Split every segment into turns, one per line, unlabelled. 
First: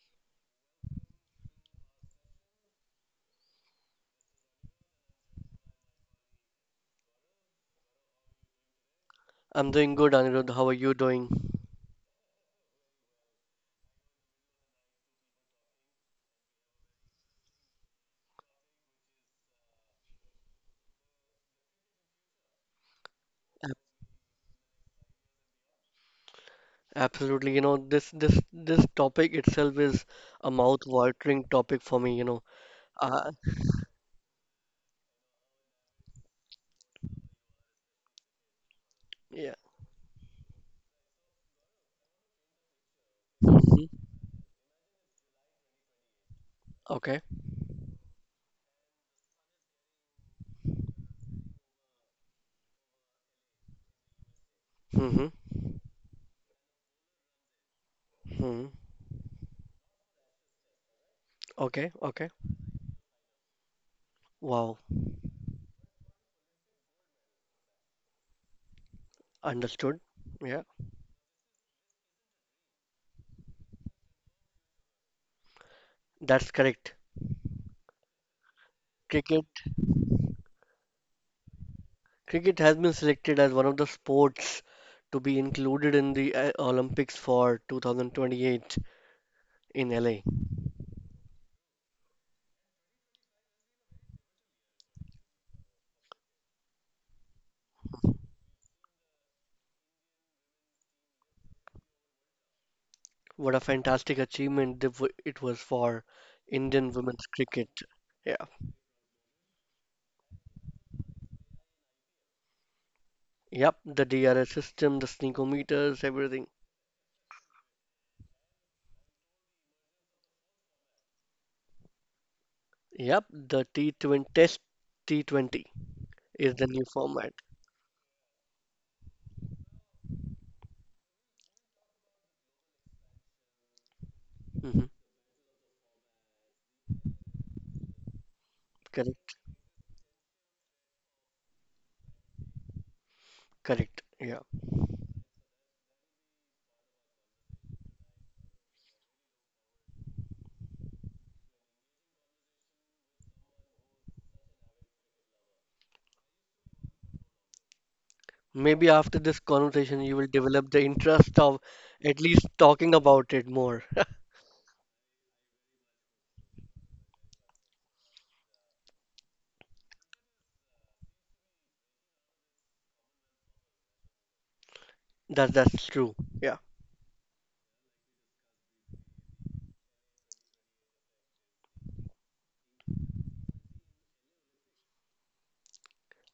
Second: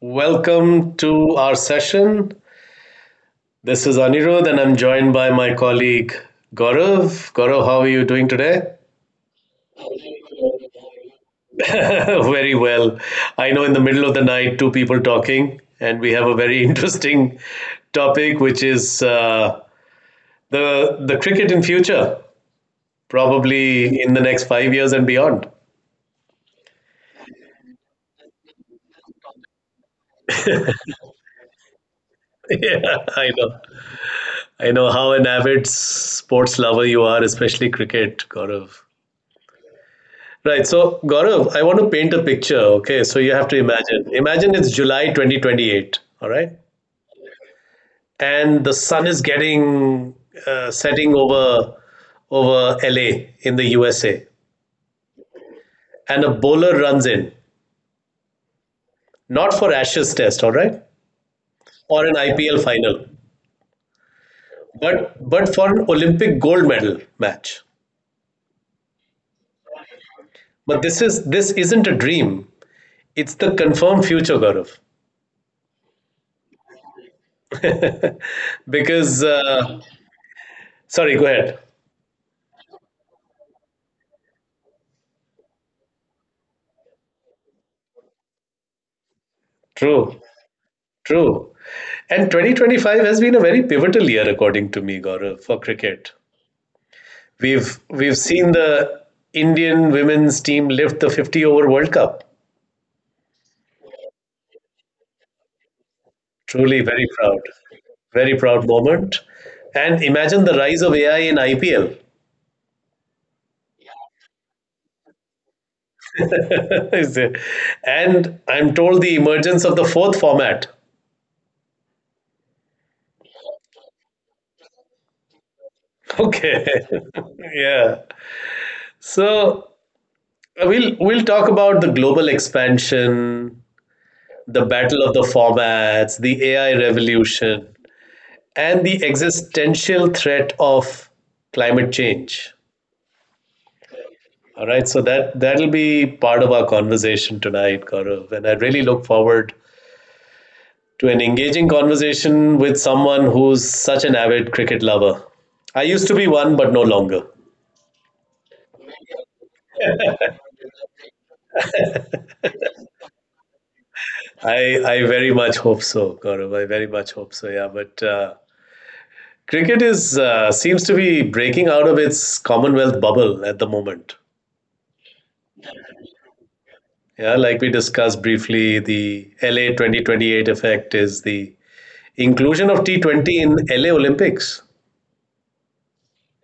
Welcome to our session. This is Anirudh, and I'm joined by my colleague Gaurav. Gaurav, how are you doing today?
I'm doing good, Anirudh. How are you doing?
Very well. I know, in the middle of the night, two people talking, and we have a very interesting topic, which is the the cricket in future, probably in the next 5 years and beyond.
Absolutely. You know, this topic itself is a mouth-watering topic for me.
Yeah, I
Uh,
know. I know how an avid sports lover you are, especially cricket, Gaurav.
yeah.
Right. So, Gaurav, I want to paint a picture. Okay. So, you have to
Hmm.
imagine. Imagine it's July 2028. All right.
Okay.
And the sun is getting setting over over LA in the USA.
Hmm.
And a bowler runs in,
Hmm.
not for Ashes test, all right,
Okay.
or an
Okay.
IPL final,
Wow.
but for an Olympic gold medal match.
Understood. Yeah.
But this is this isn't a dream. It's the confirmed future, Gaurav.
That's correct.
Because
Cricket
sorry, go ahead.
cricket has been selected as one of the sports to be included in the Olympics for 2028 in
True.
LA.
True. And 2025 has been a very pivotal year, according to me, Gaurav, for cricket. We've seen the Indian women's team lift the 50 over World Cup.
What a fantastic achievement it was for
Truly
Indian
very
women's
proud.
cricket.
Very
Yeah.
proud moment. And imagine the rise of AI in IPL.
Yep, the DRS system, the sneakometers, everything.
Is it- and I'm told the emergence of the fourth format.
Yep, the T20 test, T20 is
Okay.
the new format.
Yeah. So we'll talk about the global expansion, the
Hmm.
battle of the formats, the AI revolution, and the
Correct,
existential threat of climate change.
correct. Yeah.
All right, so that that'll be part of our conversation tonight, Gaurav, and I really look forward to an engaging conversation with someone who's such an avid cricket lover. I used to be one, but no longer.
Maybe after this conversation, you will develop the interest of at least talking about it more.
I very much hope so, Gaurav. I very much hope so. Yeah, but. Cricket is seems to be breaking out of its Commonwealth bubble at the moment.
That's true. Yeah.
Yeah, like we discussed briefly, the LA 2028 effect is the inclusion of T20 in LA Olympics.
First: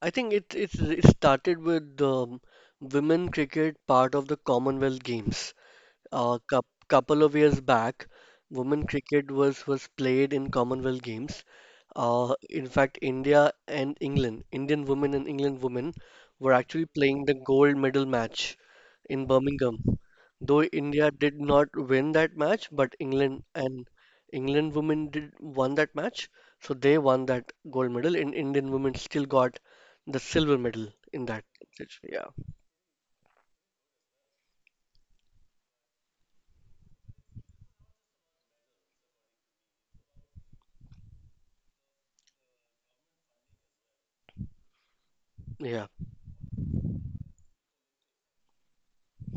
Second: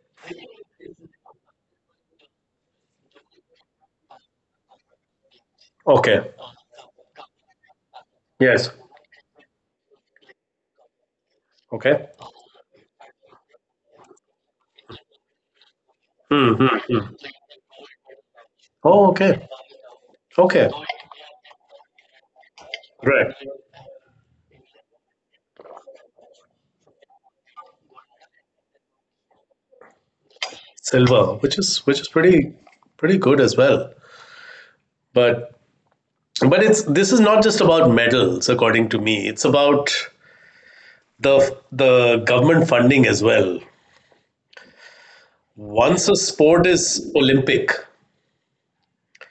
I think it started with the women cricket part of the Commonwealth Games.
Okay.
A couple of years back,
Yes.
women cricket was played in Commonwealth Games.
Okay.
In fact, India and England, Indian women and England women, were
Hmm. Hmm,
actually
hmm.
playing the gold medal match
Oh,
in
okay.
Birmingham. Though
Okay.
India did not win that match, but
Right.
England women did won that match, so they won that gold medal, and Indian women still got the silver medal in
Silver,
that
which
competition.
is
Yeah,
pretty pretty good as well. But but it's this is not just about medals, according to me. It's about the government funding as well.
yeah.
Once a sport is Olympic,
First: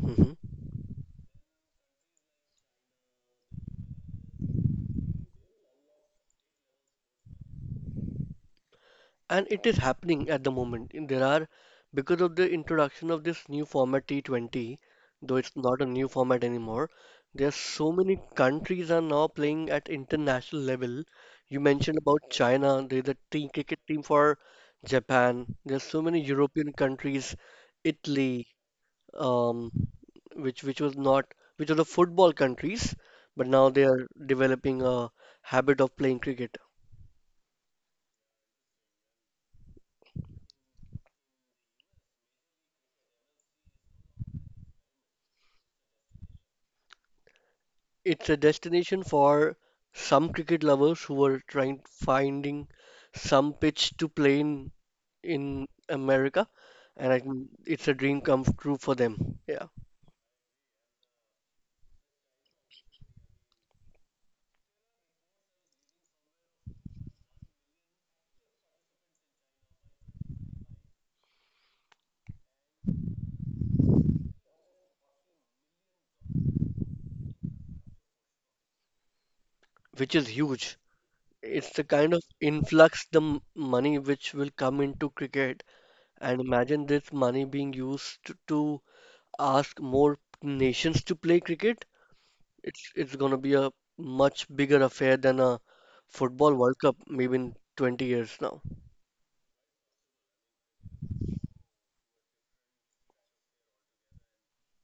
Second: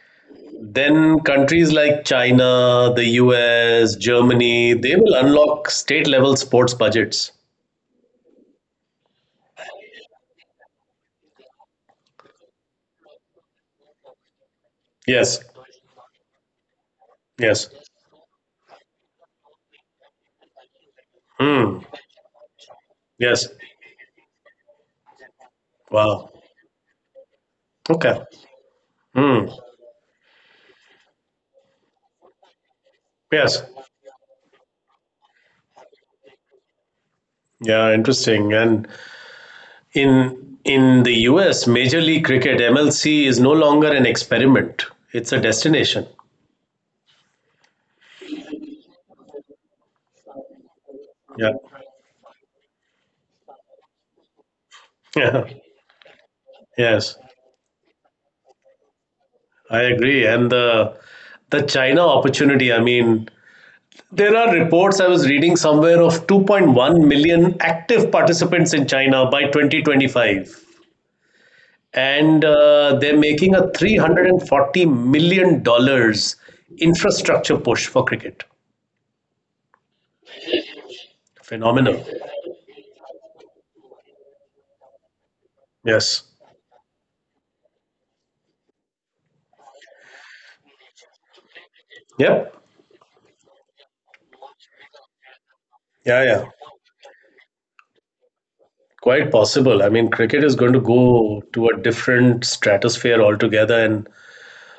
Hmm.
then countries like China, the US, Germany, they will unlock state level sports budgets.
And it is happening at the moment. Because of the introduction of this new format T20,
Yes.
though it's not a new format anymore, there are
Yes.
so many countries are now playing at international level. You
Hmm.
mentioned about China, there's a
Yes.
team cricket team for Japan. There's so many
Wow.
European countries,
Okay.
Italy,
Hmm.
um, which was not which were the football countries, but
Yes.
now they are developing a habit of playing cricket.
Yeah, interesting. And in the US, Major League Cricket (MLC) is no longer an experiment. It's a destination.
It's a destination for some cricket lovers who are
Yeah.
trying finding some pitch to play in
Yeah.
in America, and I
Yes.
think it's a dream come true for them. Yeah,
I agree. And the China opportunity, I mean, there are reports I was reading somewhere of 2.1 million active participants in China by 2025. And they're making a $340 million dollars infrastructure push for cricket.
which is huge. It's the
Phenomenal.
kind of influx money which will come into cricket,
Yes.
and imagine this money being used to ask more nations to play cricket.
Yep.
It's gonna be a much bigger affair than a
Yeah, yeah.
football World Cup maybe in 20 years now.
Quite possible. I mean, cricket is going to go to a different stratosphere altogether. And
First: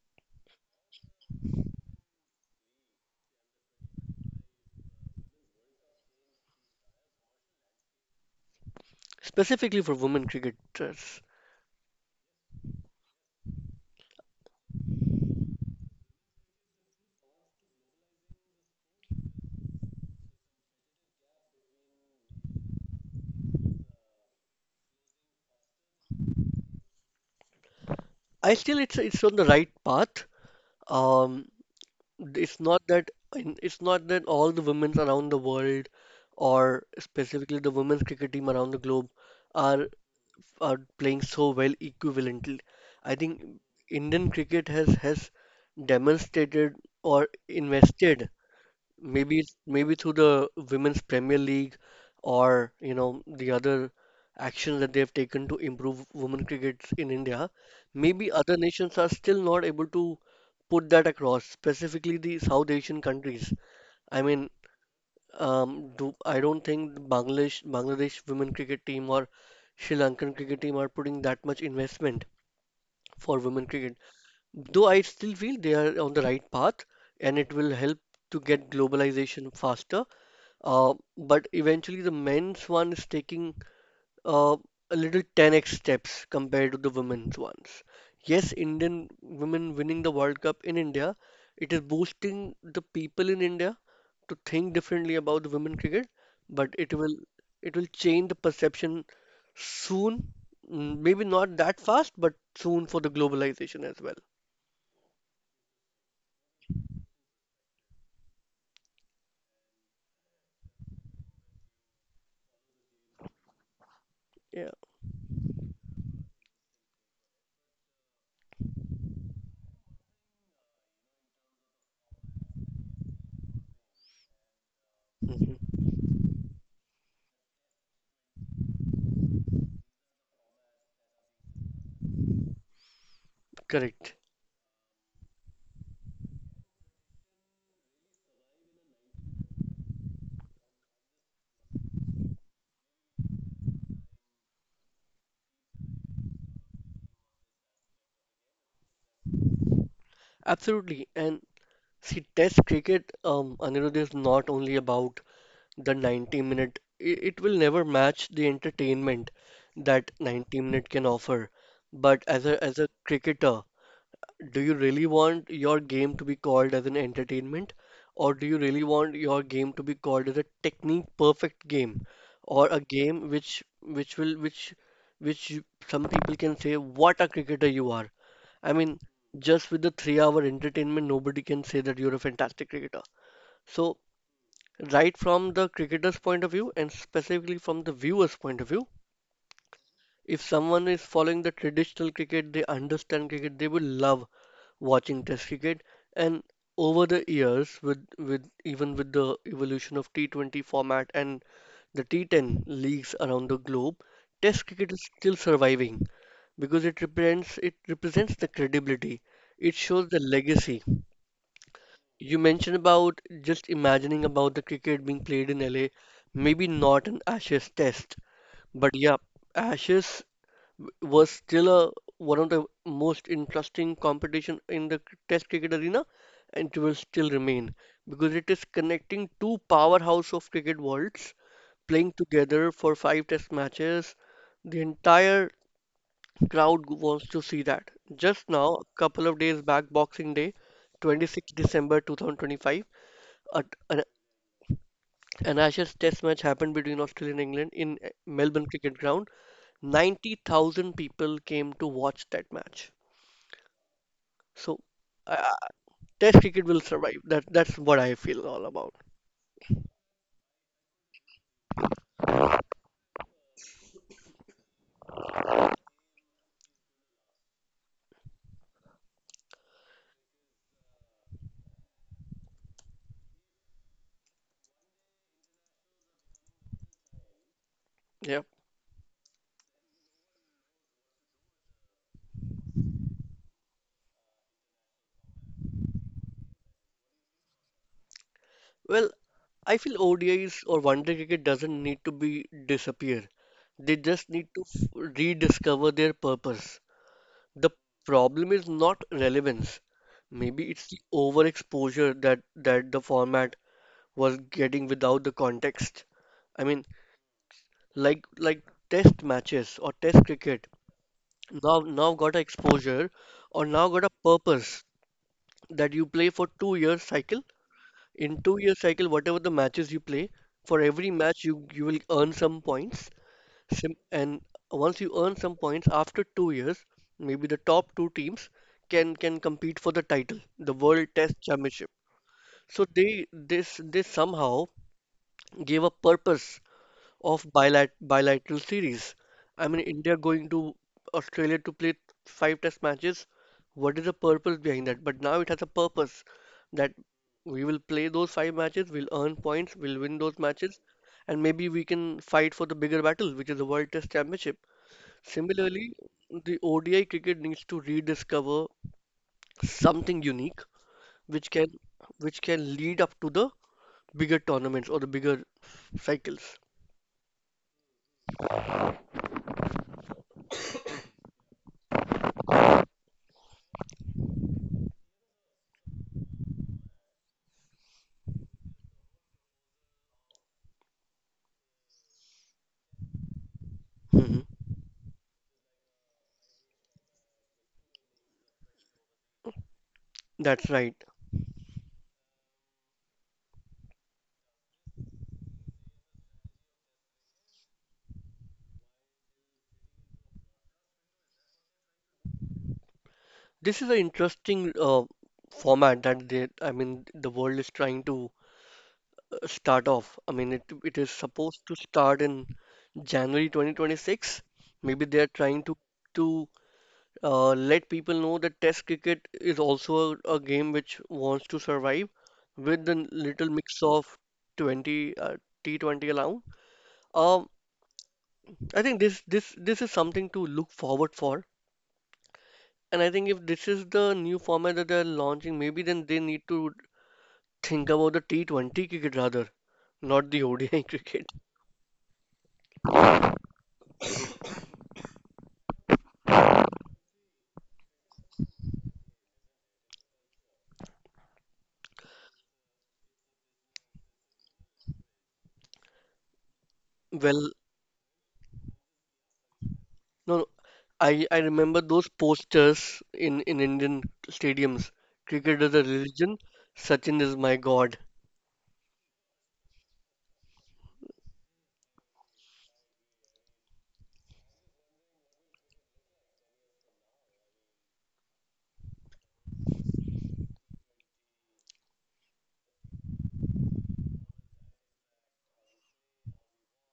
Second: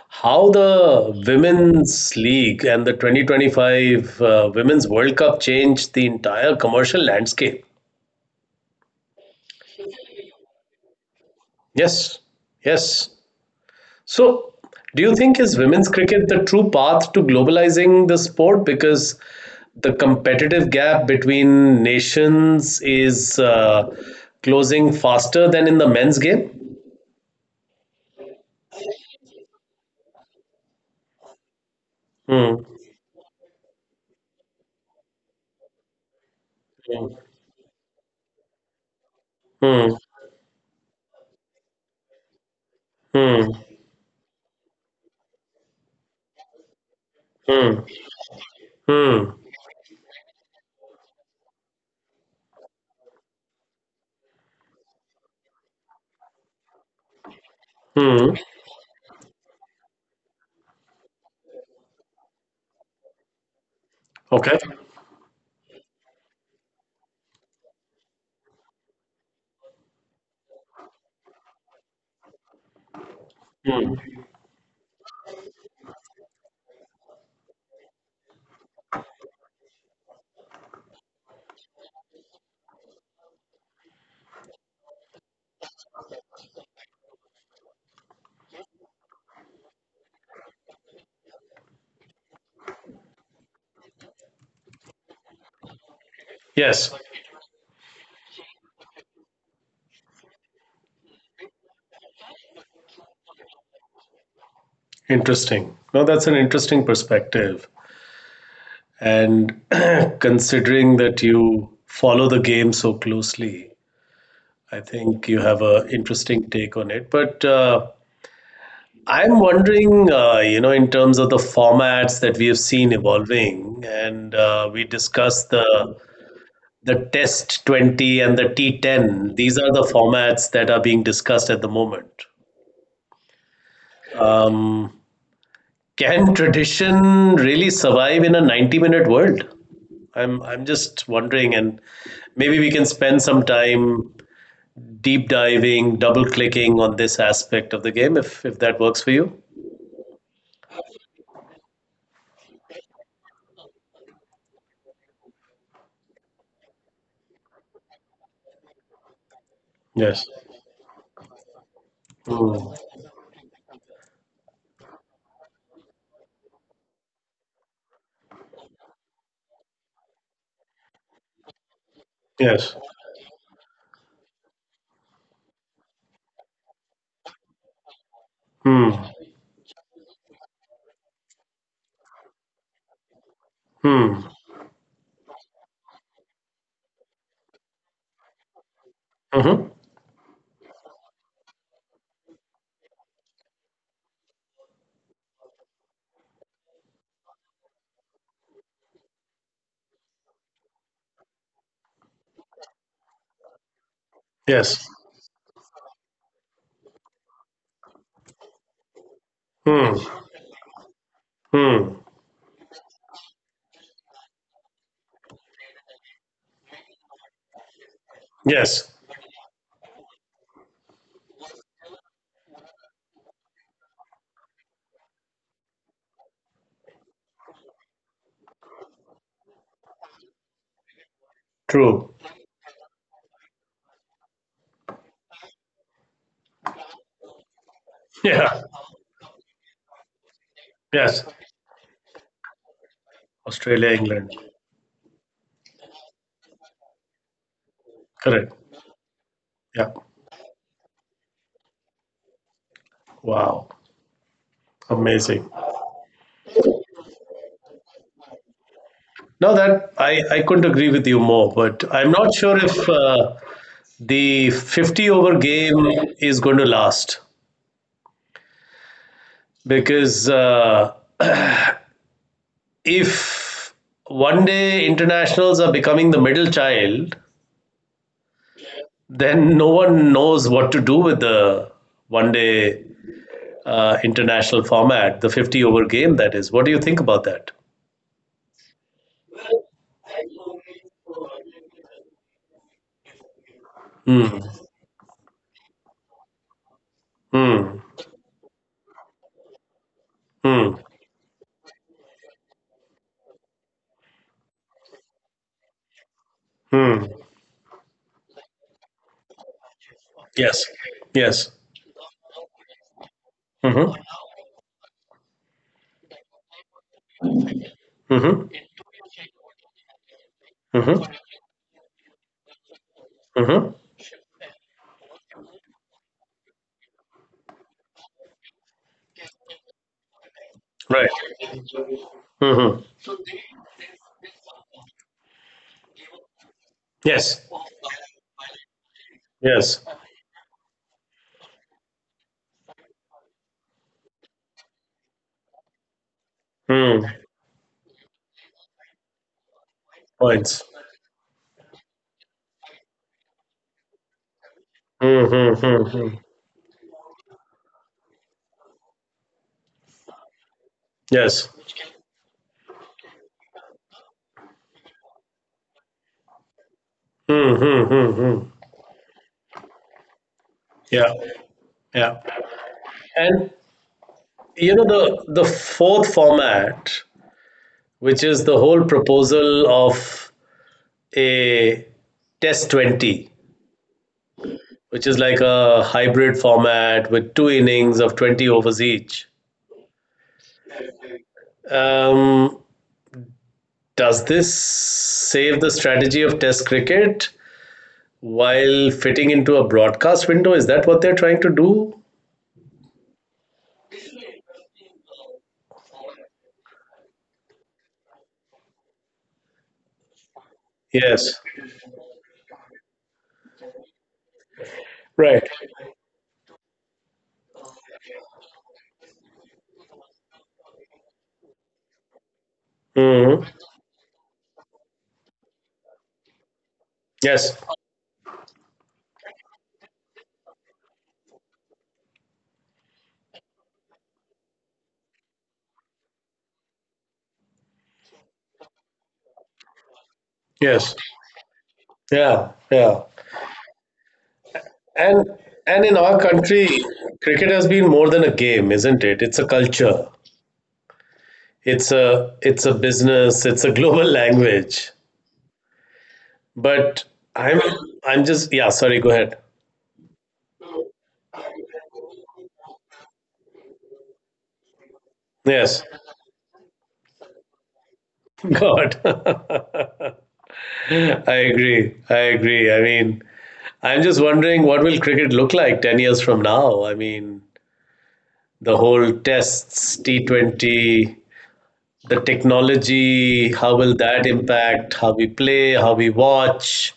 how the women's league and the 2025 women's world cup changed the entire commercial landscape.
Specifically for women cricketers.
Yes. Yes. So do you think is women's cricket the true path to globalizing the sport, because the competitive gap between nations is closing faster than in the men's game?
I still it's on the right path. Um,
Hmm.
it's not that all the women around the world, or
Hmm.
specifically the women's cricket team around the globe, are
Hmm.
are playing so well equivalently. I
Hmm.
think Indian cricket has demonstrated or
Hmm.
invested.
Hmm.
Maybe maybe through the Women's Premier League or the other actions that they have taken to improve women cricket in India,
Hmm.
maybe other nations are still not able to put that across, specifically the South Asian countries. I mean,
Okay.
do I don't think the Bangladesh women cricket team or Sri Lankan cricket team are putting that much investment for women
Hmm.
cricket. Though I still feel they are on the right path and it will help to get globalization faster. But eventually, the men's one is taking uh, a little 10x steps compared to the women's ones. Yes, Indian women winning the World Cup in India, it is boosting the people in India to think differently about the women cricket, but
Yes.
it will change the perception soon. Maybe not that fast, but soon for the globalization as well.
Interesting. No, that's an interesting perspective. And considering that you follow the game so closely,
Yeah.
I think you have an interesting take on it. But I'm wondering, you know, in terms of the formats that we have seen evolving, and we discussed
Mhm.
the Test 20 and the T10. These are the formats that are being discussed at the moment.
Correct.
Um, can tradition really survive in a 90-minute minute world? I'm just wondering, and maybe we can spend some time deep diving, double clicking on this aspect of the game if that works for you.
Absolutely. And see, Test cricket, Anirudh, is not only about the 90 minute. It will never match the entertainment that
Yes.
90-minute can offer, but as a
Hmm.
as a cricketer, do you really want your game to be called as an entertainment, or do you really want your game to be called as a technique perfect game, or
Yes.
a game which will which you- some people can say what a cricketer you are? I
Hmm.
mean, just with the 3-hour entertainment, nobody can say that you're a fantastic cricketer. So
Hmm.
right from the cricketer's point of view and specifically from the viewer's point of view.
Mm-hmm.
If someone is following the traditional cricket, they understand cricket, they will love watching Test cricket. And over the years, with the evolution of T20 format and the T10 leagues around the globe, Test
Yes.
cricket is still surviving because it represents the credibility. It
Hmm.
shows the legacy.
Hmm.
You mentioned about just imagining about the cricket being played in LA. Maybe not an Ashes test,
Yes.
but yeah, Ashes was still one of the most interesting competition in the test cricket arena, and it will still remain because it is connecting two powerhouse of cricket worlds
True.
playing together for five test matches. The entire crowd wants to see that. Just
Yeah.
now, a couple of days back, Boxing Day,
Yes.
26 December 2025, at
Australia,
an
England.
An Ashes Test match happened between Australia and England in
Correct.
Melbourne Cricket Ground.
Yeah.
90,000 people came to watch that match.
Wow.
So, uh,
Amazing.
Test cricket will survive. That's what I feel all about.
No, that I couldn't agree with you more, but I'm not sure if the 50 over game is going to last, because if one-day internationals are becoming the middle child,
Yeah.
then no one knows what to do with the one-day international format, the 50 over game, that is. What do you think about that?
Well, I feel ODIs or one day cricket doesn't need to be disappear. They just
Hmm.
need to rediscover their purpose. The
Hmm.
problem is not relevance. Maybe
Hmm.
it's the overexposure that the format was getting without the context. I mean,
Hmm.
like test matches or test
Yes.
cricket
Yes.
now got a exposure or now
Mm-hmm.
got a purpose that you play for 2 years cycle, in
Mm-hmm.
2 year cycle whatever the matches you play, for
Mm-hmm.
every match you will earn some points.
Mm-hmm.
Sim and once you earn some points after 2 years, maybe the top two teams can compete for the title, the World
Right.
Test Championship.
Hmm.
So they this somehow gave a purpose of
Yes.
bilateral series. I mean,
Yes.
India going to Australia to play five test matches. What is the purpose behind that? But now it has a purpose that
Mm.
we will play those five matches, we'll earn points, we'll win those
Points.
matches, and maybe we can fight for the bigger battle, which is the World Test Championship.
Mm-hmm.
Similarly,
Mm-hmm.
the ODI cricket needs to rediscover something unique
Yes.
which can lead up to the bigger tournaments or the bigger cycles.
Mm-hmm. Mm-hmm. Yeah. Yeah. And you know the fourth format, which is the whole proposal of a test 20,
Mhm.
which is like a hybrid format with two innings of 20 overs each.
That's right.
Um, does this save the strategy of test cricket while fitting into a broadcast window? Is that what they're trying to do?
This is an interesting format that I mean, the world is trying to start off. I mean, it is
Yes.
supposed to start in January 2026. Maybe they are
Right.
trying to to let people know that Test cricket is also a game which wants to survive with the
Hmm.
little mix of 20 T20 allowed.
Yes.
Um, I think this is something to look forward for. And I think if this is the new format that they're launching, maybe then they need to think about the T20 cricket rather, not the
Yes.
ODI cricket.
Yeah. Yeah. And and in our country, cricket has been more than a game, isn't it? It's a culture. It's a business. It's a global language. But
Well,
I'm I'm just yeah. Sorry. Go ahead.
no, no, I remember those posters in Indian stadiums. Cricket is
Yes.
a religion, Sachin is my God.
God. I agree. I agree. I mean, I'm just wondering what will cricket look like 10 years from now? I mean, the whole tests, T20, the technology, how will that impact how we play, how we watch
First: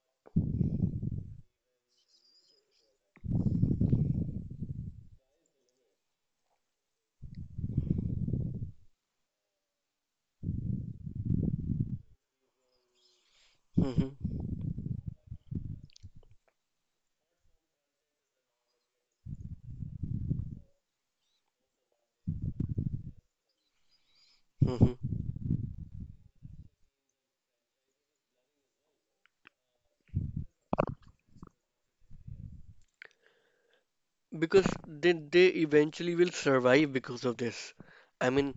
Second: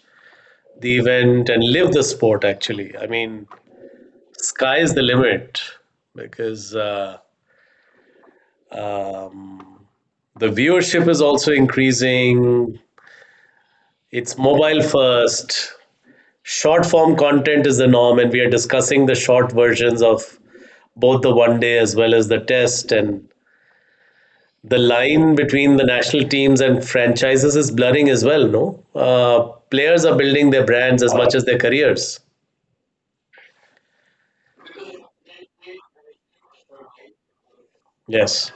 the event and live the sport actually. I mean, sky is the limit, because um, the viewership is also increasing.
Hmm.
It's mobile first. Short form content is the norm, and we are discussing the short versions of both the one-day as well as the test. And the
Hmm.
line between the national teams and franchises is blurring as well, no? Players are building their brands as much as their careers.
Because they eventually will survive because of this. I mean,
Yes.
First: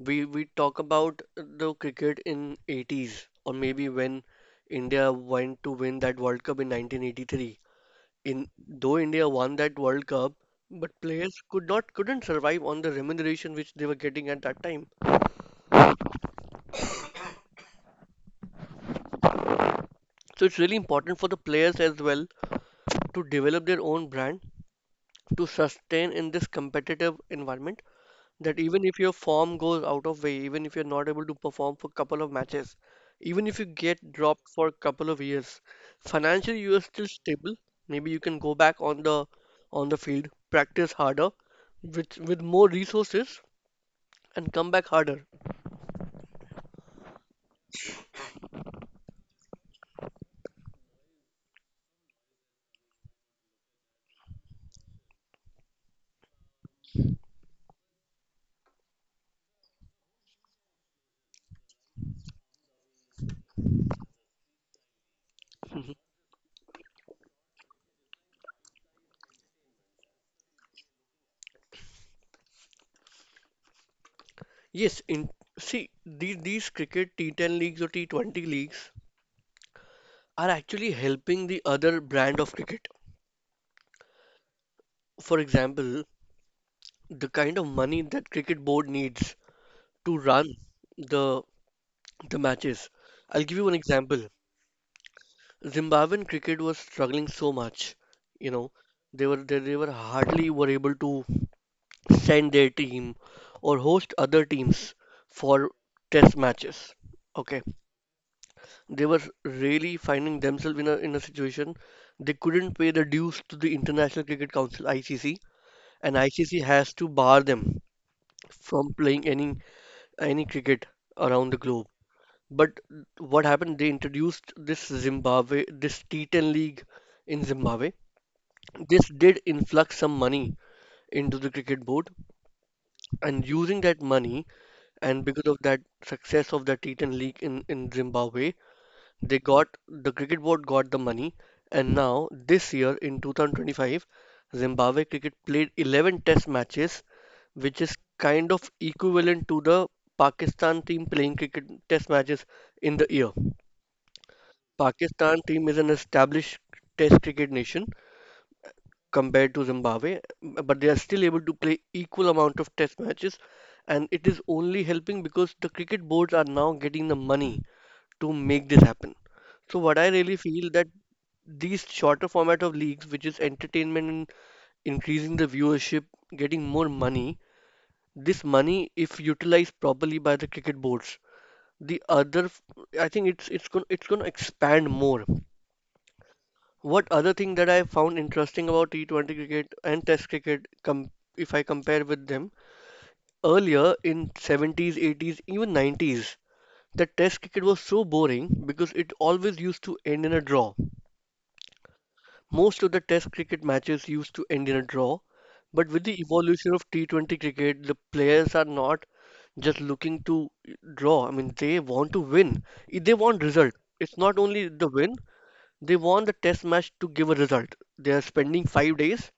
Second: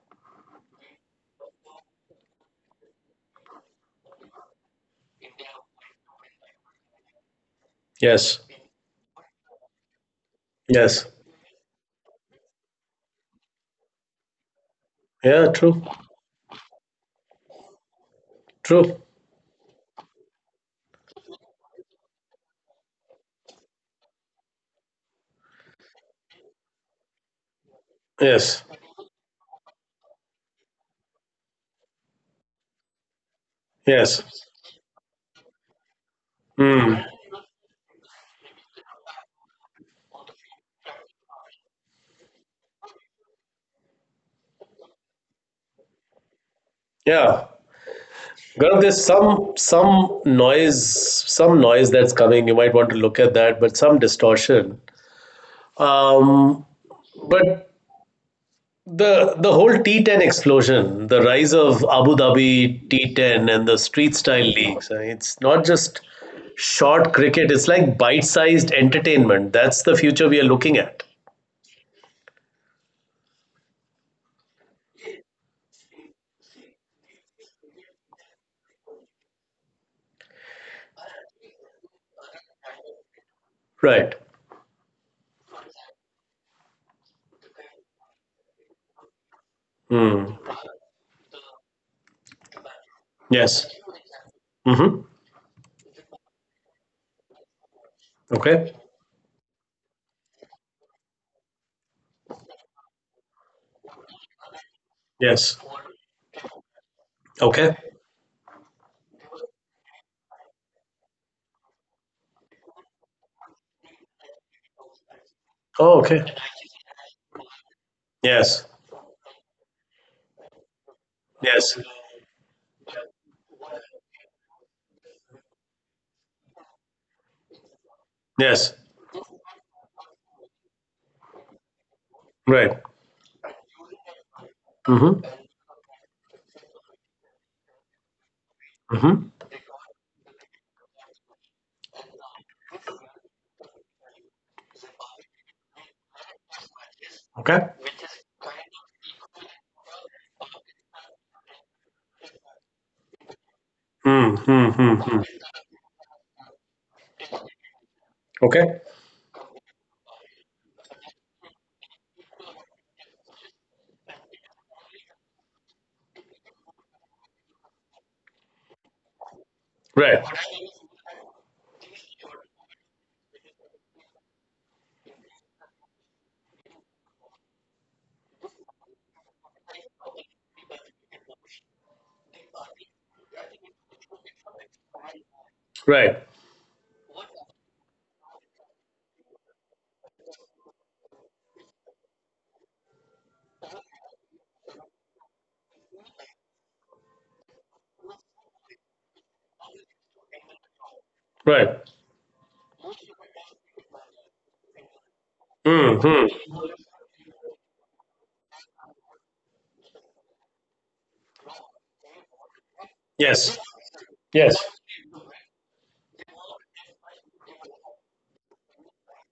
we talk about the cricket in '80s or maybe when India went to win that World Cup in 1983.
Yes.
In Though India won that World Cup, but
Yes.
players couldn't survive on the remuneration which they were getting at that time.
Yeah, true. True.
So it's really important for the players as well to develop their own brand to sustain in this competitive environment, that
Yes.
even if your form goes out of way, even if you're not able to perform for a couple of matches, even if you get
Yes.
dropped for a couple of years, financially you are
Hmm.
still stable. Maybe you can go back on the field, practice harder with more resources and come back harder.
Yeah. Gaurav, there's some noise, some noise that's coming. You might want to look at that, but some distortion, um, but the whole T10 explosion, the rise of Abu Dhabi T10 and the street style leagues. I mean, it's not
Mhm.
just short cricket; it's like bite-sized entertainment. That's the future we are looking at.
Yes, in see these cricket T10 leagues or T20 leagues are actually helping the other brand of cricket.
Right.
For example, the kind of money that cricket board needs to
Hmm.
run the the matches. I'll give you
Yes.
an example.
Mm-hmm.
Zimbabwean cricket was struggling so much, you know,
Okay.
they were they were hardly were able to send their team or host other teams
Yes.
for test matches. Okay.
Okay.
They were really finding themselves in a situation. They couldn't pay the dues to the International Cricket Council (ICC),
Oh,
and
okay.
ICC has to bar them
Yes.
from playing any cricket around the
Yes.
globe. But what happened? They introduced this T10 League in Zimbabwe.
Yes.
This did influx some money into the cricket board,
Right.
and using that money, and
Mm-hmm.
because of that success of the T10 League in Zimbabwe,
Mm-hmm.
The cricket board got the money, and now this year in 2025, Zimbabwe cricket played 11 test matches,
Okay.
which is kind of equivalent to the Pakistan team playing cricket test matches in the year.
Mm-hmm.
Pakistan team is an established test cricket nation
Okay.
compared to Zimbabwe, but they are still able to play equal amount of test matches, and it is only helping because the cricket boards are now getting the money to make this happen. So what I
Right.
really feel that these shorter format of leagues, which is entertainment and increasing the viewership, getting more money, this money, if utilized properly by the cricket boards, the other, f- I think it's going to expand more.
Right.
What other thing that I found interesting about T20 cricket and Test cricket, com if I compare with them, earlier in 70s, 80s, even 90s, the Test cricket was so boring because it always used to end in a draw.
Right.
Most of the Test cricket matches used to end in a draw, but with the
Mm-hmm.
evolution of T20 cricket, the players are not just looking to draw. I mean, they want to win. They want
Yes.
result. It's not
Yes,
only the win, they want the Test match to give a result. They are spending 5 days,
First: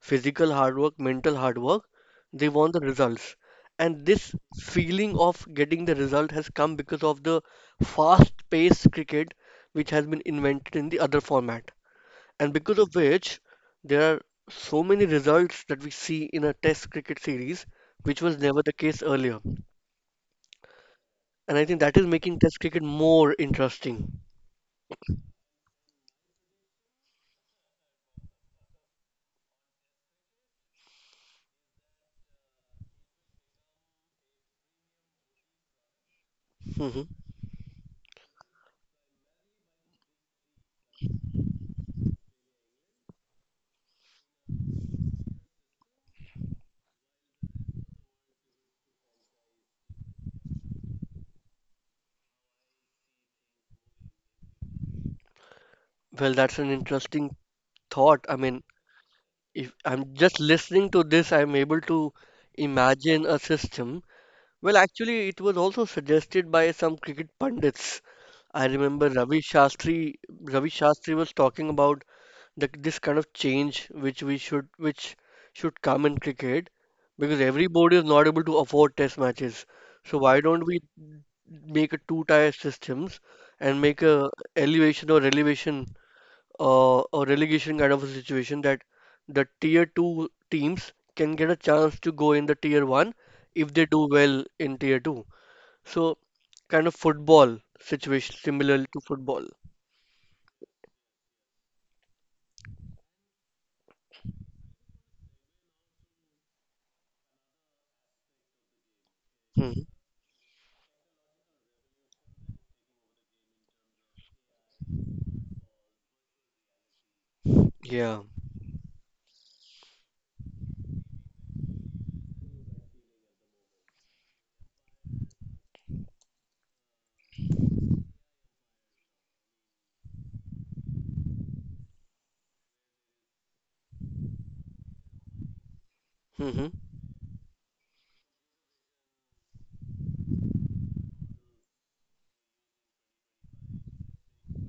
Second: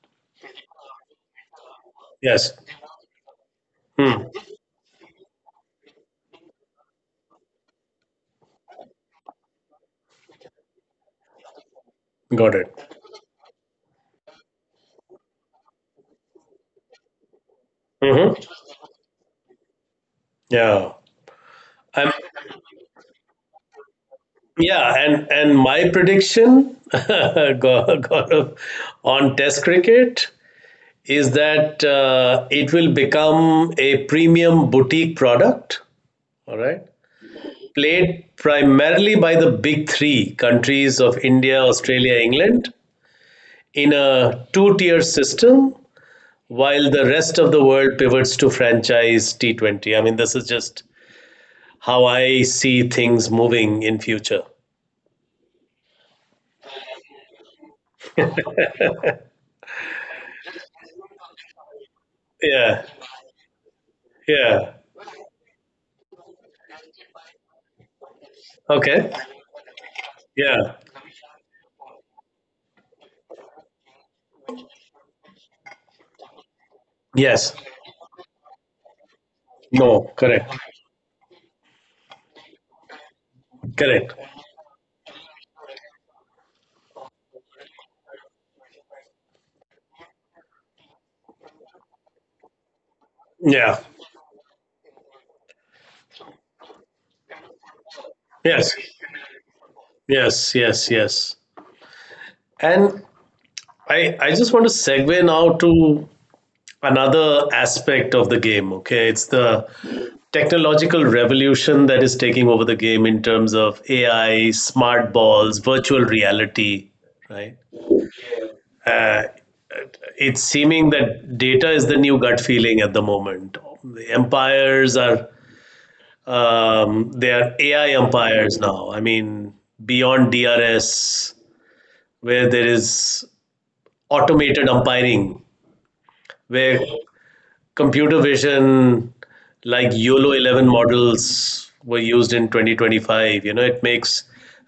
physical hard work, mental hard work. They
yes.
want the results. And
Hmm,
this feeling of getting the result has come because of the fast-paced cricket which has been invented in the other format, and
got it.
because of which there are so many results that we see in a test cricket series, which
Hmm.
was never the case earlier,
Yeah.
and I think that is
I'm,
making test cricket more interesting.
yeah, and my prediction on Test cricket is that it will become a premium boutique product. All right,
Hmm.
played primarily by the big three countries of India, Australia, England in a two-tier system, while the rest of the world pivots to franchise T20. I mean, this is just how I see things moving in future.
Well, that's an interesting thought. I mean, if I'm just listening to this, I'm able to
Yeah.
imagine a system.
Yeah.
Well, actually, it was also suggested by some cricket pundits. I remember
Okay.
Ravi Shastri. ravi
Yeah.
shastri was talking about this kind of change which we should come in cricket because
Yes.
every board is not able to afford test matches.
No.
So why
Correct.
don't we make a two-tier systems and make
Correct.
a elevation or relegation kind of a situation that the tier two teams can get a chance to go in the tier one if
Yeah.
they do well in tier two. So kind of football situation similar
Yes.
to football.
Yes. Yes. Yes. And I just want to segue now to another aspect of the game. Okay, it's the
Hmm.
technological revolution that is taking over the game in terms of AI, smart balls, virtual reality, right?
Yeah.
Uh, it's seeming that data is the new gut feeling at the moment. The empires are they are AI empires now. I mean, beyond DRS, where there is automated umpiring,
Hmm. Hmm.
where computer vision like YOLO 11 models were used in 2025. You know, it makes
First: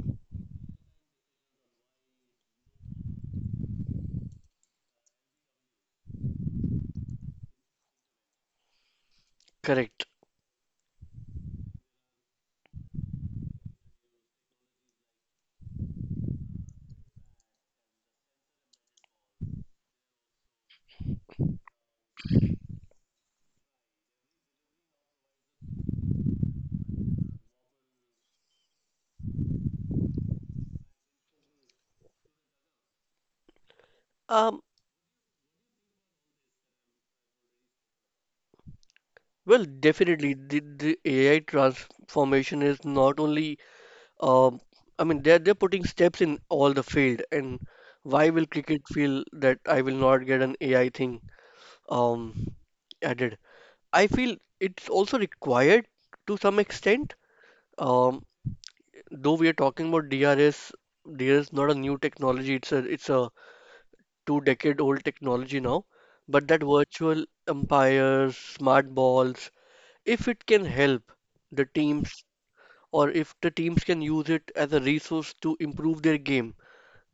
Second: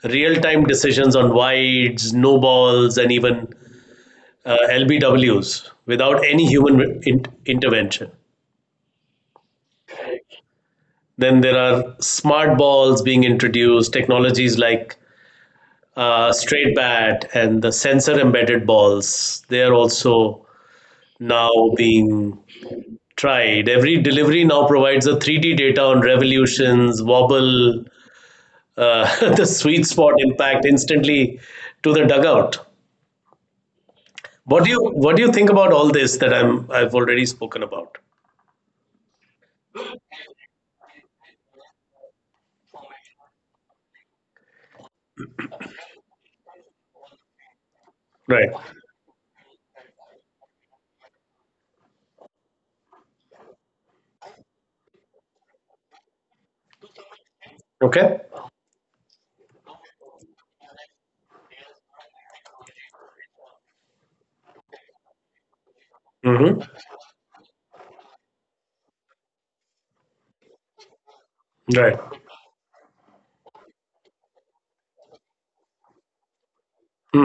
real time decisions on wides, no balls, and even LBWs without any human intervention.
Correct.
Then there are smart balls being introduced, technologies like straight bat and the sensor embedded balls. They are also now being tried. Every delivery now provides a 3D data on revolutions, wobble, the sweet spot impact instantly to the dugout.
Um,
What do you think about all this that I've already spoken about?
Well, definitely, the AI transformation is not only, um, I mean, they're putting steps in all the field, and why will
Right.
cricket feel that I will not get an AI thing, um, added? I feel it's also required to some extent.
Okay.
Um, though we are talking about DRS, DRS is not a new technology. It's a two-decade-old technology now, but
Mm-hmm.
that virtual umpires, smart balls, if it can help the
Right.
teams, or if the teams can use it as a resource to improve their game,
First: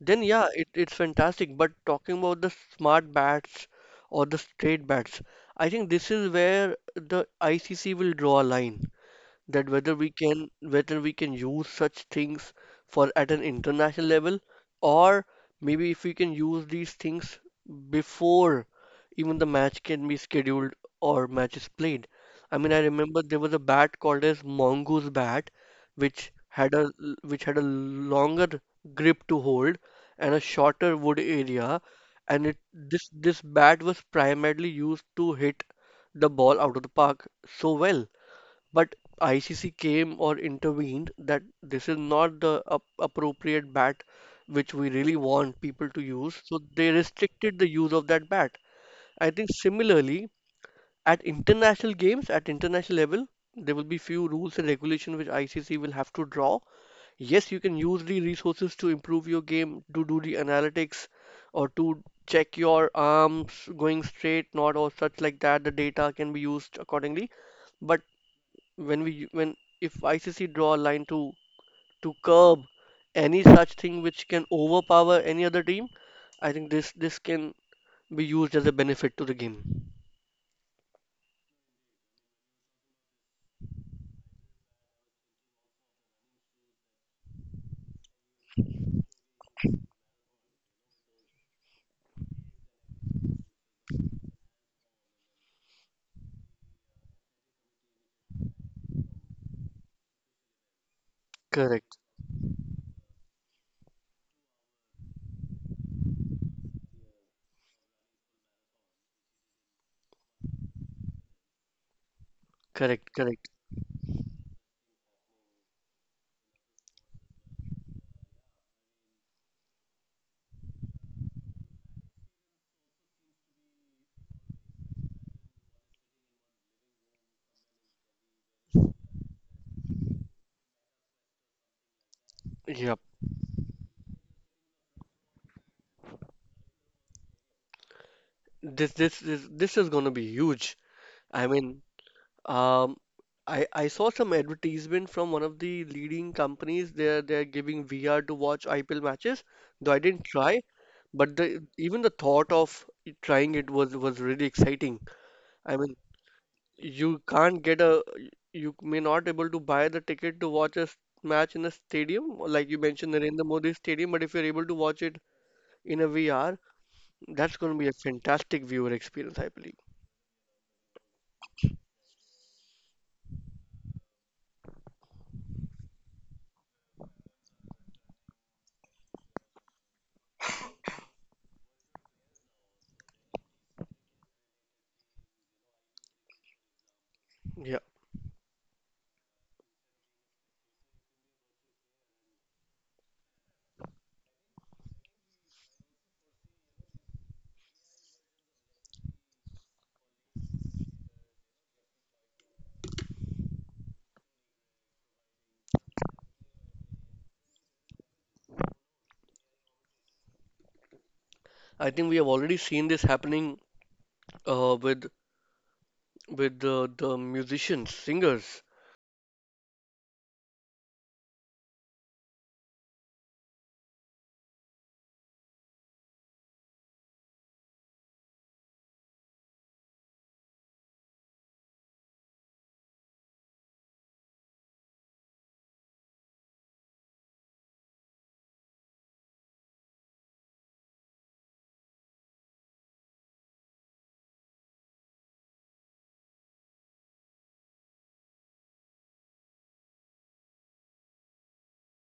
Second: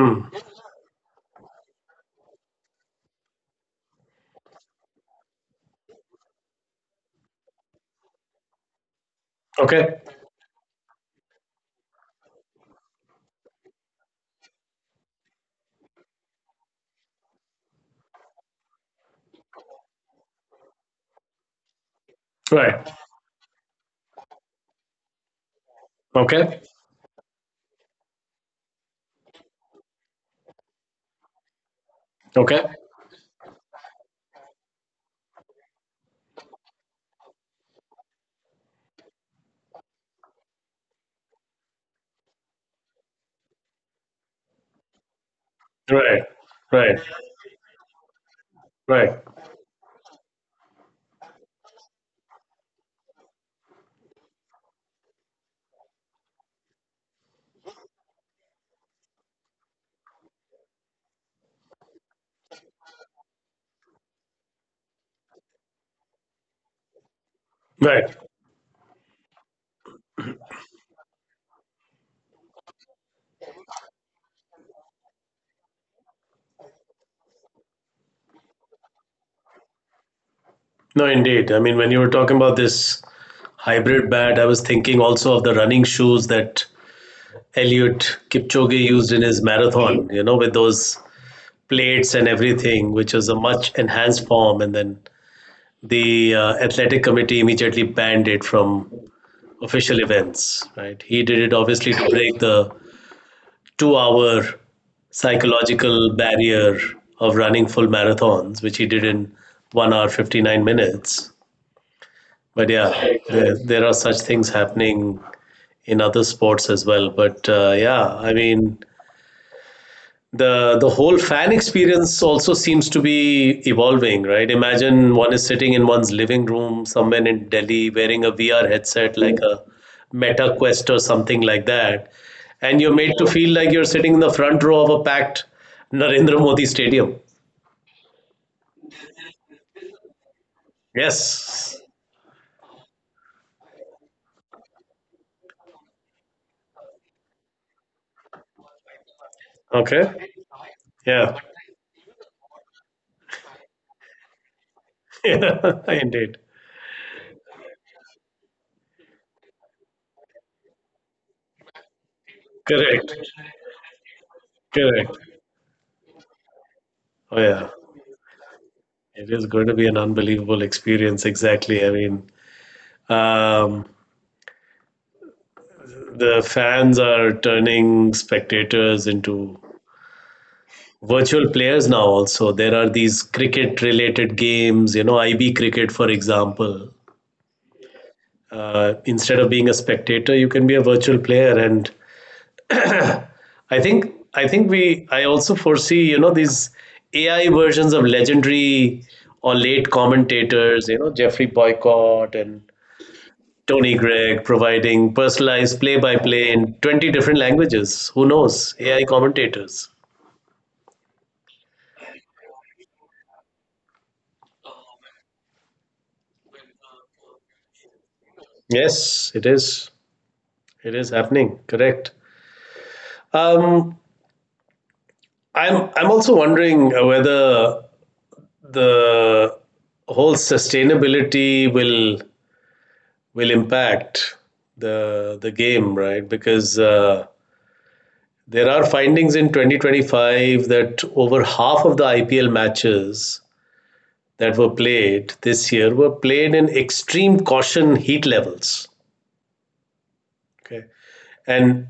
then yeah, it's fantastic. But talking about the smart bats or the straight bats, I think this is where the ICC will draw a line, that
Okay.
whether we can use such things for at an international level, or maybe if we can use these things before even the match can be scheduled or match is played. I mean, I
Right.
remember there was a bat called as mongoose bat, which
Okay.
had a which had a longer grip to hold and a shorter wood area, and it
Okay.
this this bat was primarily used to hit the ball out of the park so well. But ICC came or intervened that this is not the appropriate bat which we really want people to
Right,
use. So they
right,
restricted the use of that bat. I
right,
think similarly, at international games, at international level, there will be few rules and regulation which ICC will have to draw. Yes, you can use the resources to improve your game, to do the analytics, or to check your arms going straight, not or such like that. The data can be used accordingly. But
right.
when we when if ICC draw a line to curb any such thing which can overpower any other team, I think this this can be used as a benefit to the game.
No, indeed. I mean, when you were talking about this hybrid bat, I was thinking also of the running shoes that Eliud Kipchoge used in his marathon, you know, with those plates and everything, which was a much enhanced form. And then the athletic committee immediately banned it from official events, right? He did it
Correct,
obviously to break the two-hour psychological barrier of running full marathons, which he did in 1 hour, 59 minutes. But yeah,
correct, correct.
there are such things happening in other sports as well. But yeah, I mean, the whole fan experience also seems to be evolving, right? Imagine one is sitting in one's living room somewhere in Delhi wearing a VR headset like a Meta Quest or something like that, and
Yep.
you're made to feel like you're sitting in the front row of a packed Narendra Modi Stadium.
This is gonna be huge. I mean,
Yes.
um, I saw some advertisement from one of the leading companies. They're giving VR to watch IPL matches, though I
Okay.
didn't try, but
Yeah.
the even the thought of trying it was really exciting. I mean,
Yeah, indeed.
You can't get a you may not able to buy the ticket to watch a match in a stadium, like you mentioned
Correct.
Narendra Modi Stadium, but if you're able to watch it
Correct.
in a VR,
Oh
that's going to
yeah.
be a fantastic viewer experience,
It
I
is
believe.
going to be an unbelievable experience, exactly. I mean, um the fans are turning spectators into virtual players now, also. There are these cricket related games, you know, IB cricket, for example.
Yeah,
Instead of being a spectator, you can be a virtual player. And I also foresee, these AI versions of legendary or late commentators, you know, Jeffrey Boycott and Tony Gregg providing personalized play by play in 20 different languages. Who knows? AI commentators.
I think we have already seen this happening, with the musicians, singers.
Yes, it is. It is happening. Correct. Um, I'm also wondering whether the whole sustainability will impact the game, right? Because there are findings in 2025 that over half of the IPL matches that were played this year were played in extreme caution heat levels. Okay, and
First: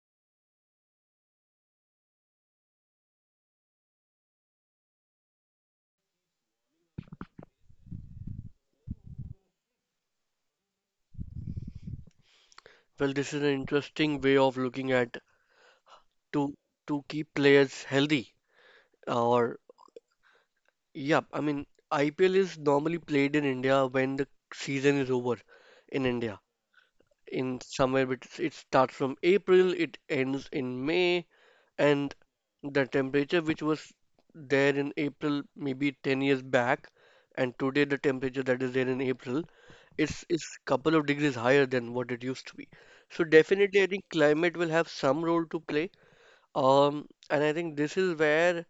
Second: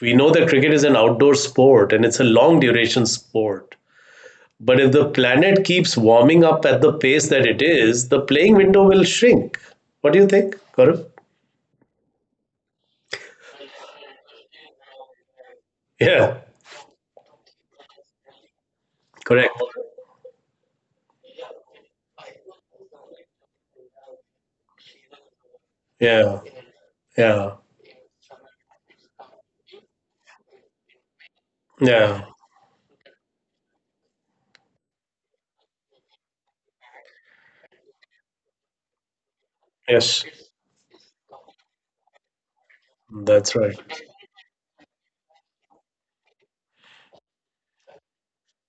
we know that cricket is an outdoor sport and it's a long duration sport. But if the planet keeps warming up at the pace that it is, the playing window will shrink. What do you think, Gaurav?
Well, this is an interesting way of looking at
Yeah,
to to keep players healthy.
correct.
Or yeah, I mean IPL is normally played in India when the season is over in India.
Yeah, yeah,
In somewhere it starts from April, it ends in May, and
yeah.
the temperature which was there in April maybe 10 years back, and today the temperature that is there in April
Yes,
is couple of degrees higher than what it used to be. So
that's right.
definitely, I think climate will have some role to play. And I think this is where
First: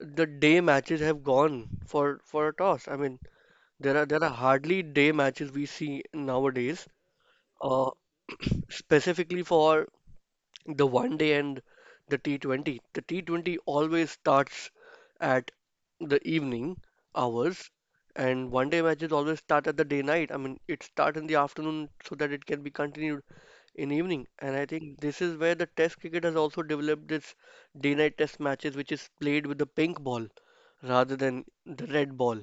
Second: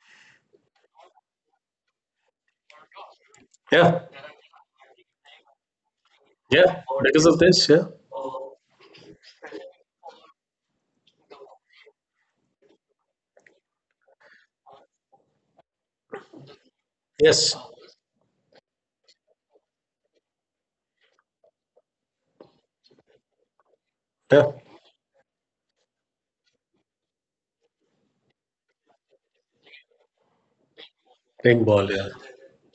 the day matches have gone for a toss. I mean, there
Yeah,
are hardly day matches we see
yeah.
nowadays.
Because of this, yeah.
Uh, specifically for the one day and the T20. The T20 always starts at the evening
Yes,
hours, and one day matches always start at the day night. I mean, it starts in the afternoon so that it can be continued in evening.
yeah.
And I think this is where the Test cricket has also developed this day night Test matches, which is played with the pink ball rather
Pink
than
ball, yeah.
the red ball.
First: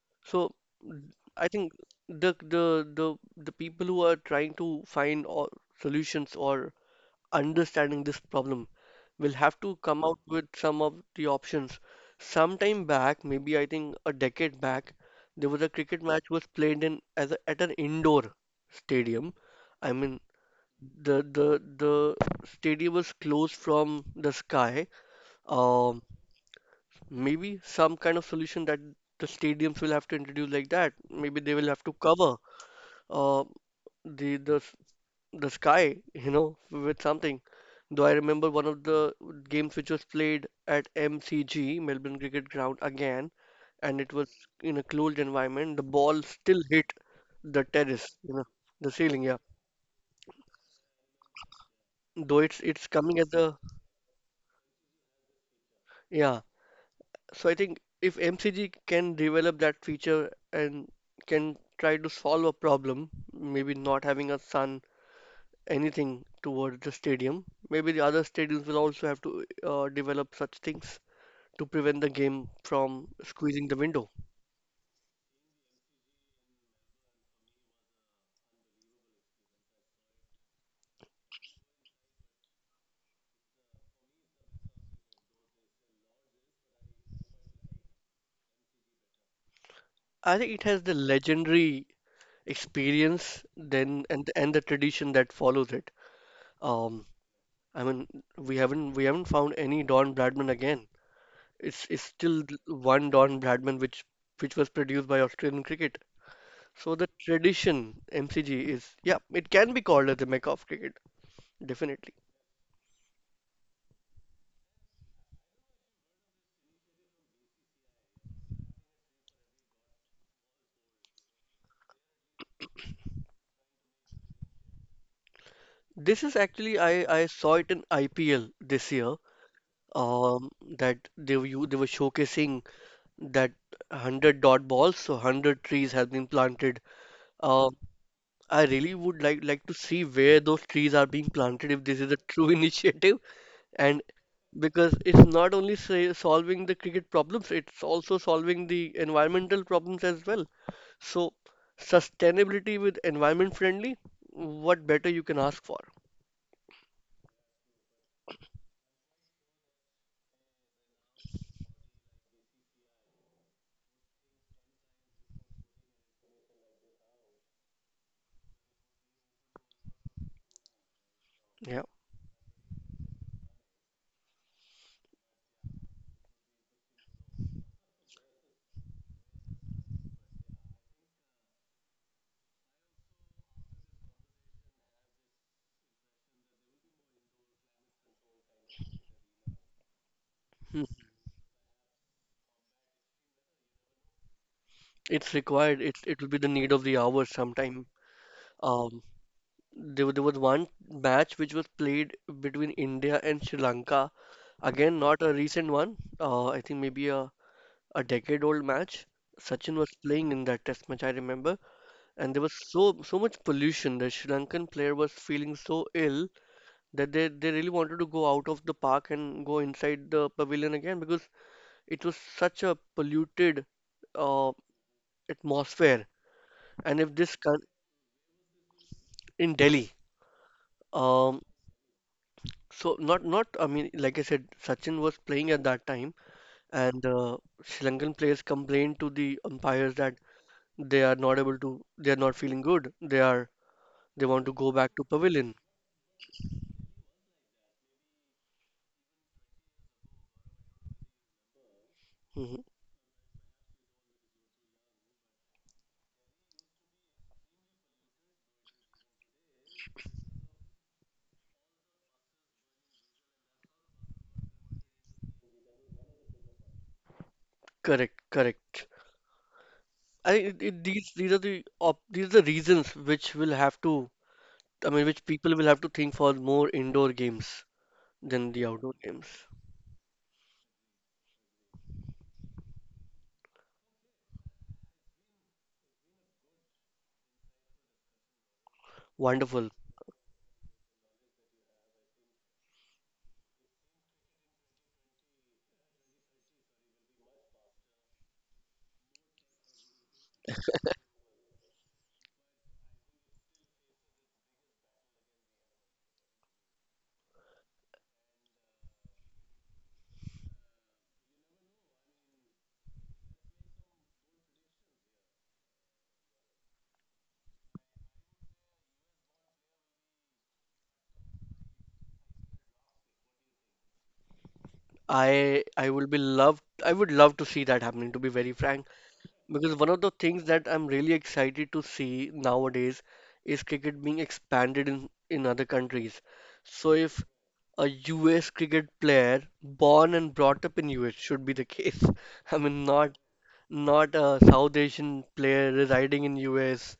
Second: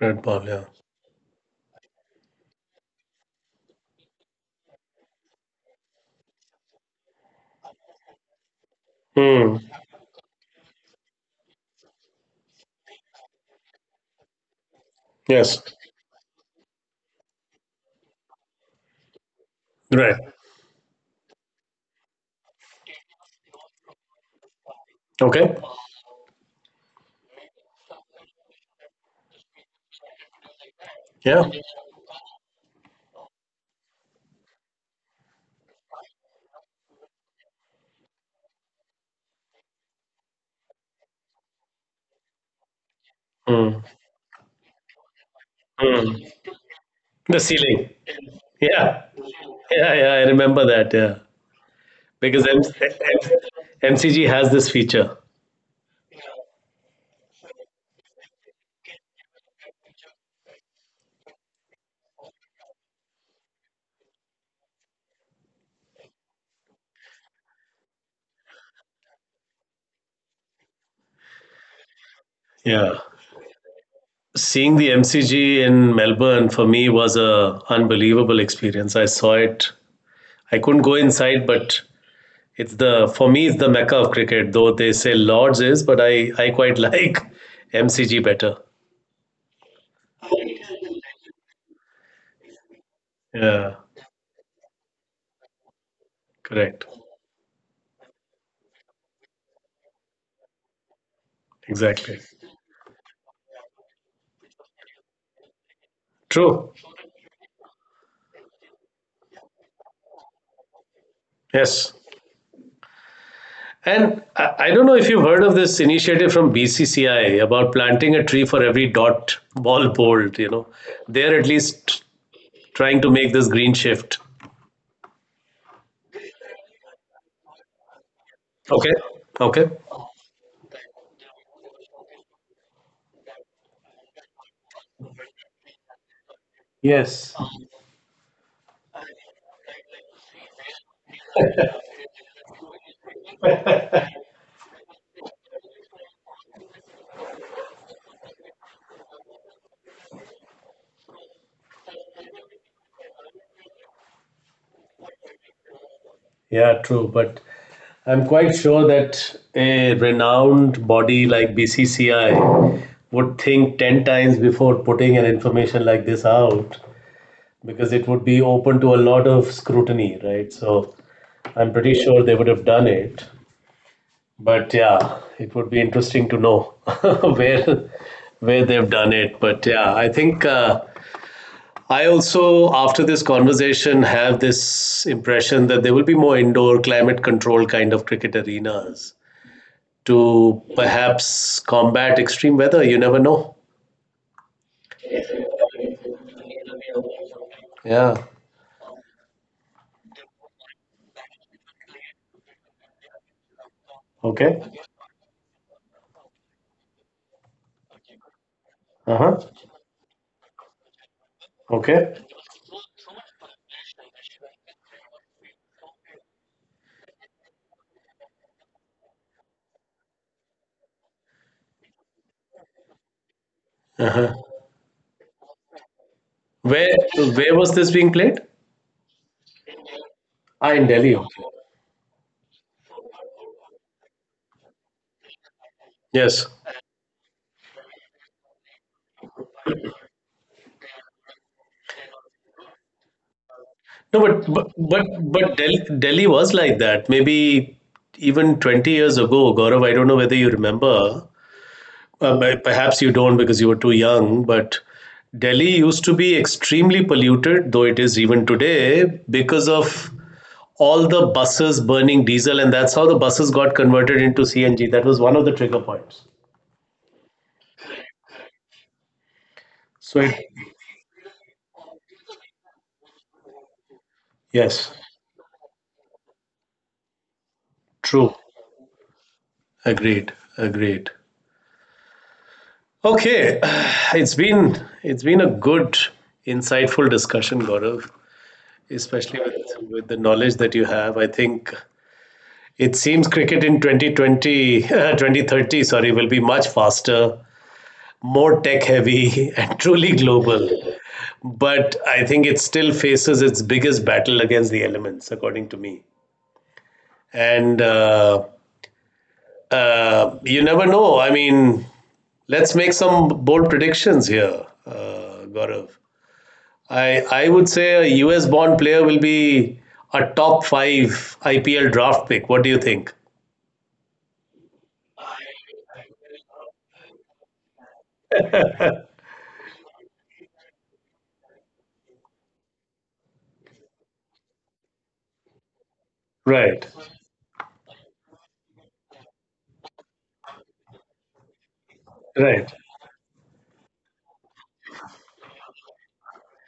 Red ball,
So
yeah.
I think the people who are trying to find or solutions or understanding this problem. We'll
Hmm.
have to come out with some of the options. Sometime back, maybe I think a decade back, there
Yes.
was a cricket match was played in at an indoor stadium. I
Right.
mean, the stadium was closed from the sky.
Okay.
Um, Maybe some kind of solution that the stadiums will have to introduce like that. Maybe they
Yeah.
will have to cover, uh, the the the sky, you know, with something. Though I remember one of the games which was played at MCG, Melbourne Cricket Ground again, and
Hmm.
it was in a closed environment. The ball
Hmm.
still hit the
The
terrace,
ceiling.
you know, the ceiling,
Yeah.
yeah.
Yeah, yeah, I remember that. Yeah,
Though
because
it's coming as a
MCG has this feature.
yeah. So I think if MCG can develop that feature and can try to solve a problem, maybe not having a sun anything towards the stadium, maybe the other stadiums will also have to, develop such things to prevent the game from
Yeah,
squeezing the window.
seeing the MCG in Melbourne for me was a unbelievable experience. I saw it. I couldn't go inside, but it's the for me it's the mecca of cricket. Though they say Lords is, but I quite like MCG better.
I think it has the legendary experience
Yeah,
then, and the tradition that follows it.
correct.
Um, I mean, we haven't found any Don Bradman again. It's it's
Exactly.
still th- one Don Bradman which was produced by Australian cricket.
True.
So the tradition MCG is yeah, it can be called as the Mecca of cricket,
Yes.
definitely.
And I don't know if you've heard of this initiative from BCCI about planting a tree for every dot ball bowled. You know, they're at least trying to make this green shift.
This is actually I saw it in IPL this year.
Okay. Okay.
Um, that they were showcasing that 100 dot balls, so 100 trees have been planted.
Yes.
Uh, I really would like to see where those trees are being planted if this is a true initiative, and because it's not only say, solving the cricket problems, it's also solving the environmental problems as well. So sustainability with environment friendly, what better you can ask for?
Yeah, true. But I'm quite sure that a renowned body like BCCI would think 10 times before putting an information like this out because it would be open to a lot of scrutiny, right? So
Yeah.
I'm pretty sure they would have done it. But yeah, it would be interesting to know where where they've done it. But yeah, I think I also after this conversation have this impression that there will be more indoor climate control kind of cricket arenas
Hmm.
to perhaps combat extreme weather. You never know.
It's required. It will be the need of the hour sometime.
Yeah.
Um, there was one match which was played between India and Sri Lanka.
Okay.
Again, not a recent one. I think maybe a decade old match.
Uh huh.
Sachin was playing in that test match, I remember. And there
Okay.
was so much pollution. The Sri Lankan player was feeling so ill that they really wanted to go out of the park and go inside the pavilion again because it was such a polluted, uh,
Uh-huh.
atmosphere. And if
Where
this can
where was this being played?
in Delhi,
Ah, in
um,
Delhi. Okay.
so not not I mean like I said Sachin was playing at that time,
Yes.
and Sri Lankan players complained to the umpires that they are not feeling good, they are they want to
No,
go
but
back to
but but
pavilion.
but Delhi was like that. Maybe even 20 years ago, Gaurav, I don't know whether you remember.
Hmm.
Perhaps you don't because you were too young, but Delhi used to be extremely polluted, though it is even today, because of all the buses burning diesel, and that's how the buses got converted into CNG. That was one of the trigger points.
Correct, correct.
So it,
These are the op these are the reasons which will have to, I mean,
yes,
which people will have to think for more indoor games than the
true.
outdoor games.
Agreed. Agreed. Okay, it's been a good, insightful discussion, Gaurav.
Wonderful.
Especially with the knowledge that you have, I think it seems cricket in 2020 2030 sorry, will be much faster, more tech heavy, and truly global. But I think it still faces its biggest battle against the elements, according to me. And you never know. I mean, let's make some bold predictions here, Gaurav. I would say a US born player will be a top five IPL draft pick. What do you think?
I I will be loved I would love to see that happening, to be very frank. Because one of the things that I'm really excited to see nowadays is cricket being expanded in other countries. So
Right,
if a US cricket player born and brought up in US should be the case. I mean,
right.
not not a South Asian player residing in US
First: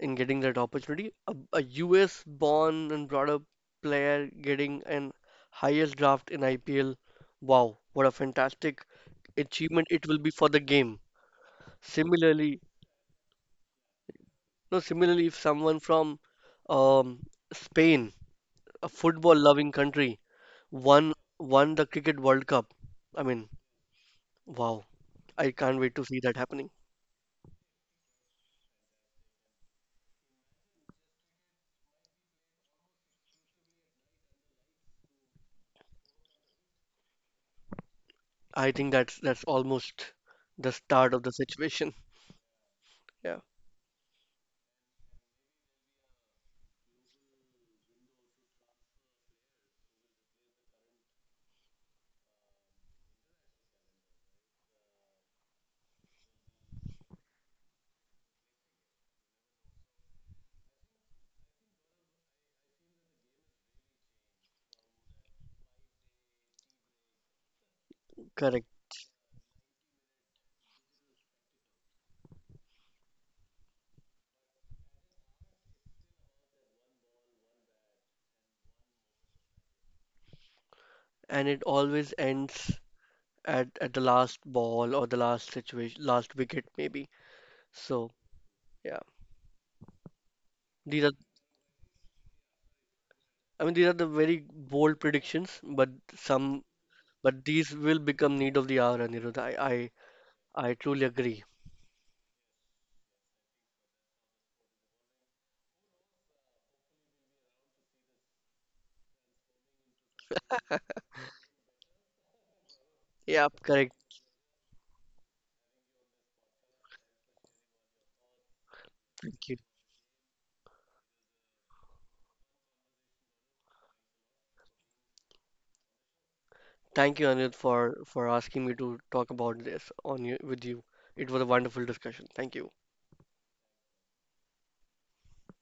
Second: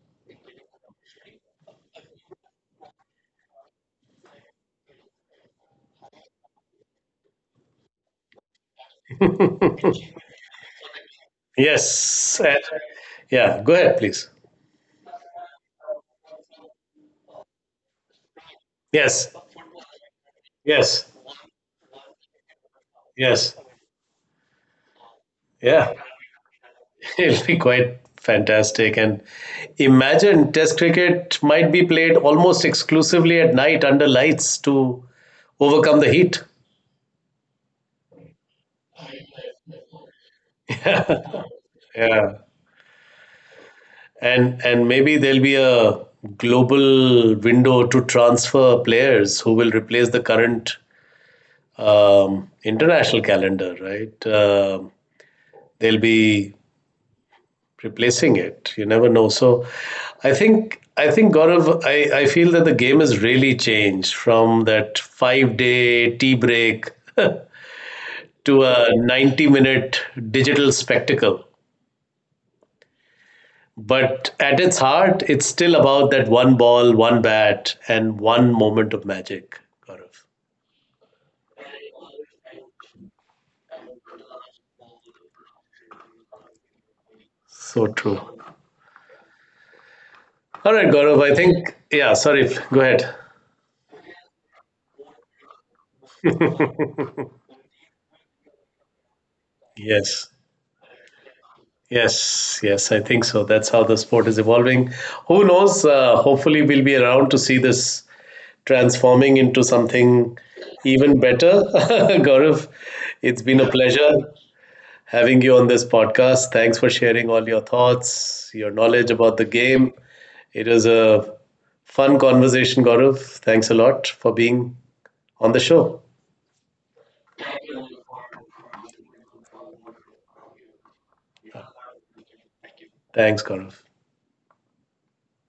and getting that opportunity. A US born and brought up player getting an highest draft in IPL. Wow, what a fantastic achievement it will be for the game.
Yes.
Similarly,
Yeah, go ahead, please.
no, similarly, if someone from, um, Spain, a
Yes,
football-loving country,
yes,
won the Cricket World Cup, I mean,
yes.
wow, I can't
Yeah,
wait to see that happening.
it'll be quite fantastic. And imagine Test cricket might be played almost exclusively at night under lights to overcome the heat.
I think that's almost the start of the situation.
Yeah,
Yeah,
and maybe there'll be a global window to transfer players who will replace the current international calendar, right? Um, they'll be replacing it. You never know. So, I think Gaurav, I feel that the game has really changed from that 5 day tea break to
correct.
a 90 minute digital spectacle. But at its heart, it's still about that one ball, one bat, and one moment of magic, Gaurav.
And it always ends at the last ball or the last situation, last wicket maybe.
So
So
true.
yeah,
All right,
these are
Gaurav, I think, yeah, sorry, go ahead.
I mean these are the very bold predictions, but some but these will become need of the hour, Anirudh. I
Yes,
I truly agree.
yes, yes, I think so. That's how the sport is evolving. Who knows? Hopefully, we'll be around to see this transforming into something even better. Gaurav, it's been
Yep.
a
Correct.
pleasure having you on this podcast. Thanks for sharing all your thoughts, your knowledge about the
Thank you.
game. It was a fun conversation, Gaurav. Thanks a lot for being on the show.
Thank you, Anil, for asking me to talk about this on you with you. It was a wonderful discussion. Thank you.
Thanks, Gaurav.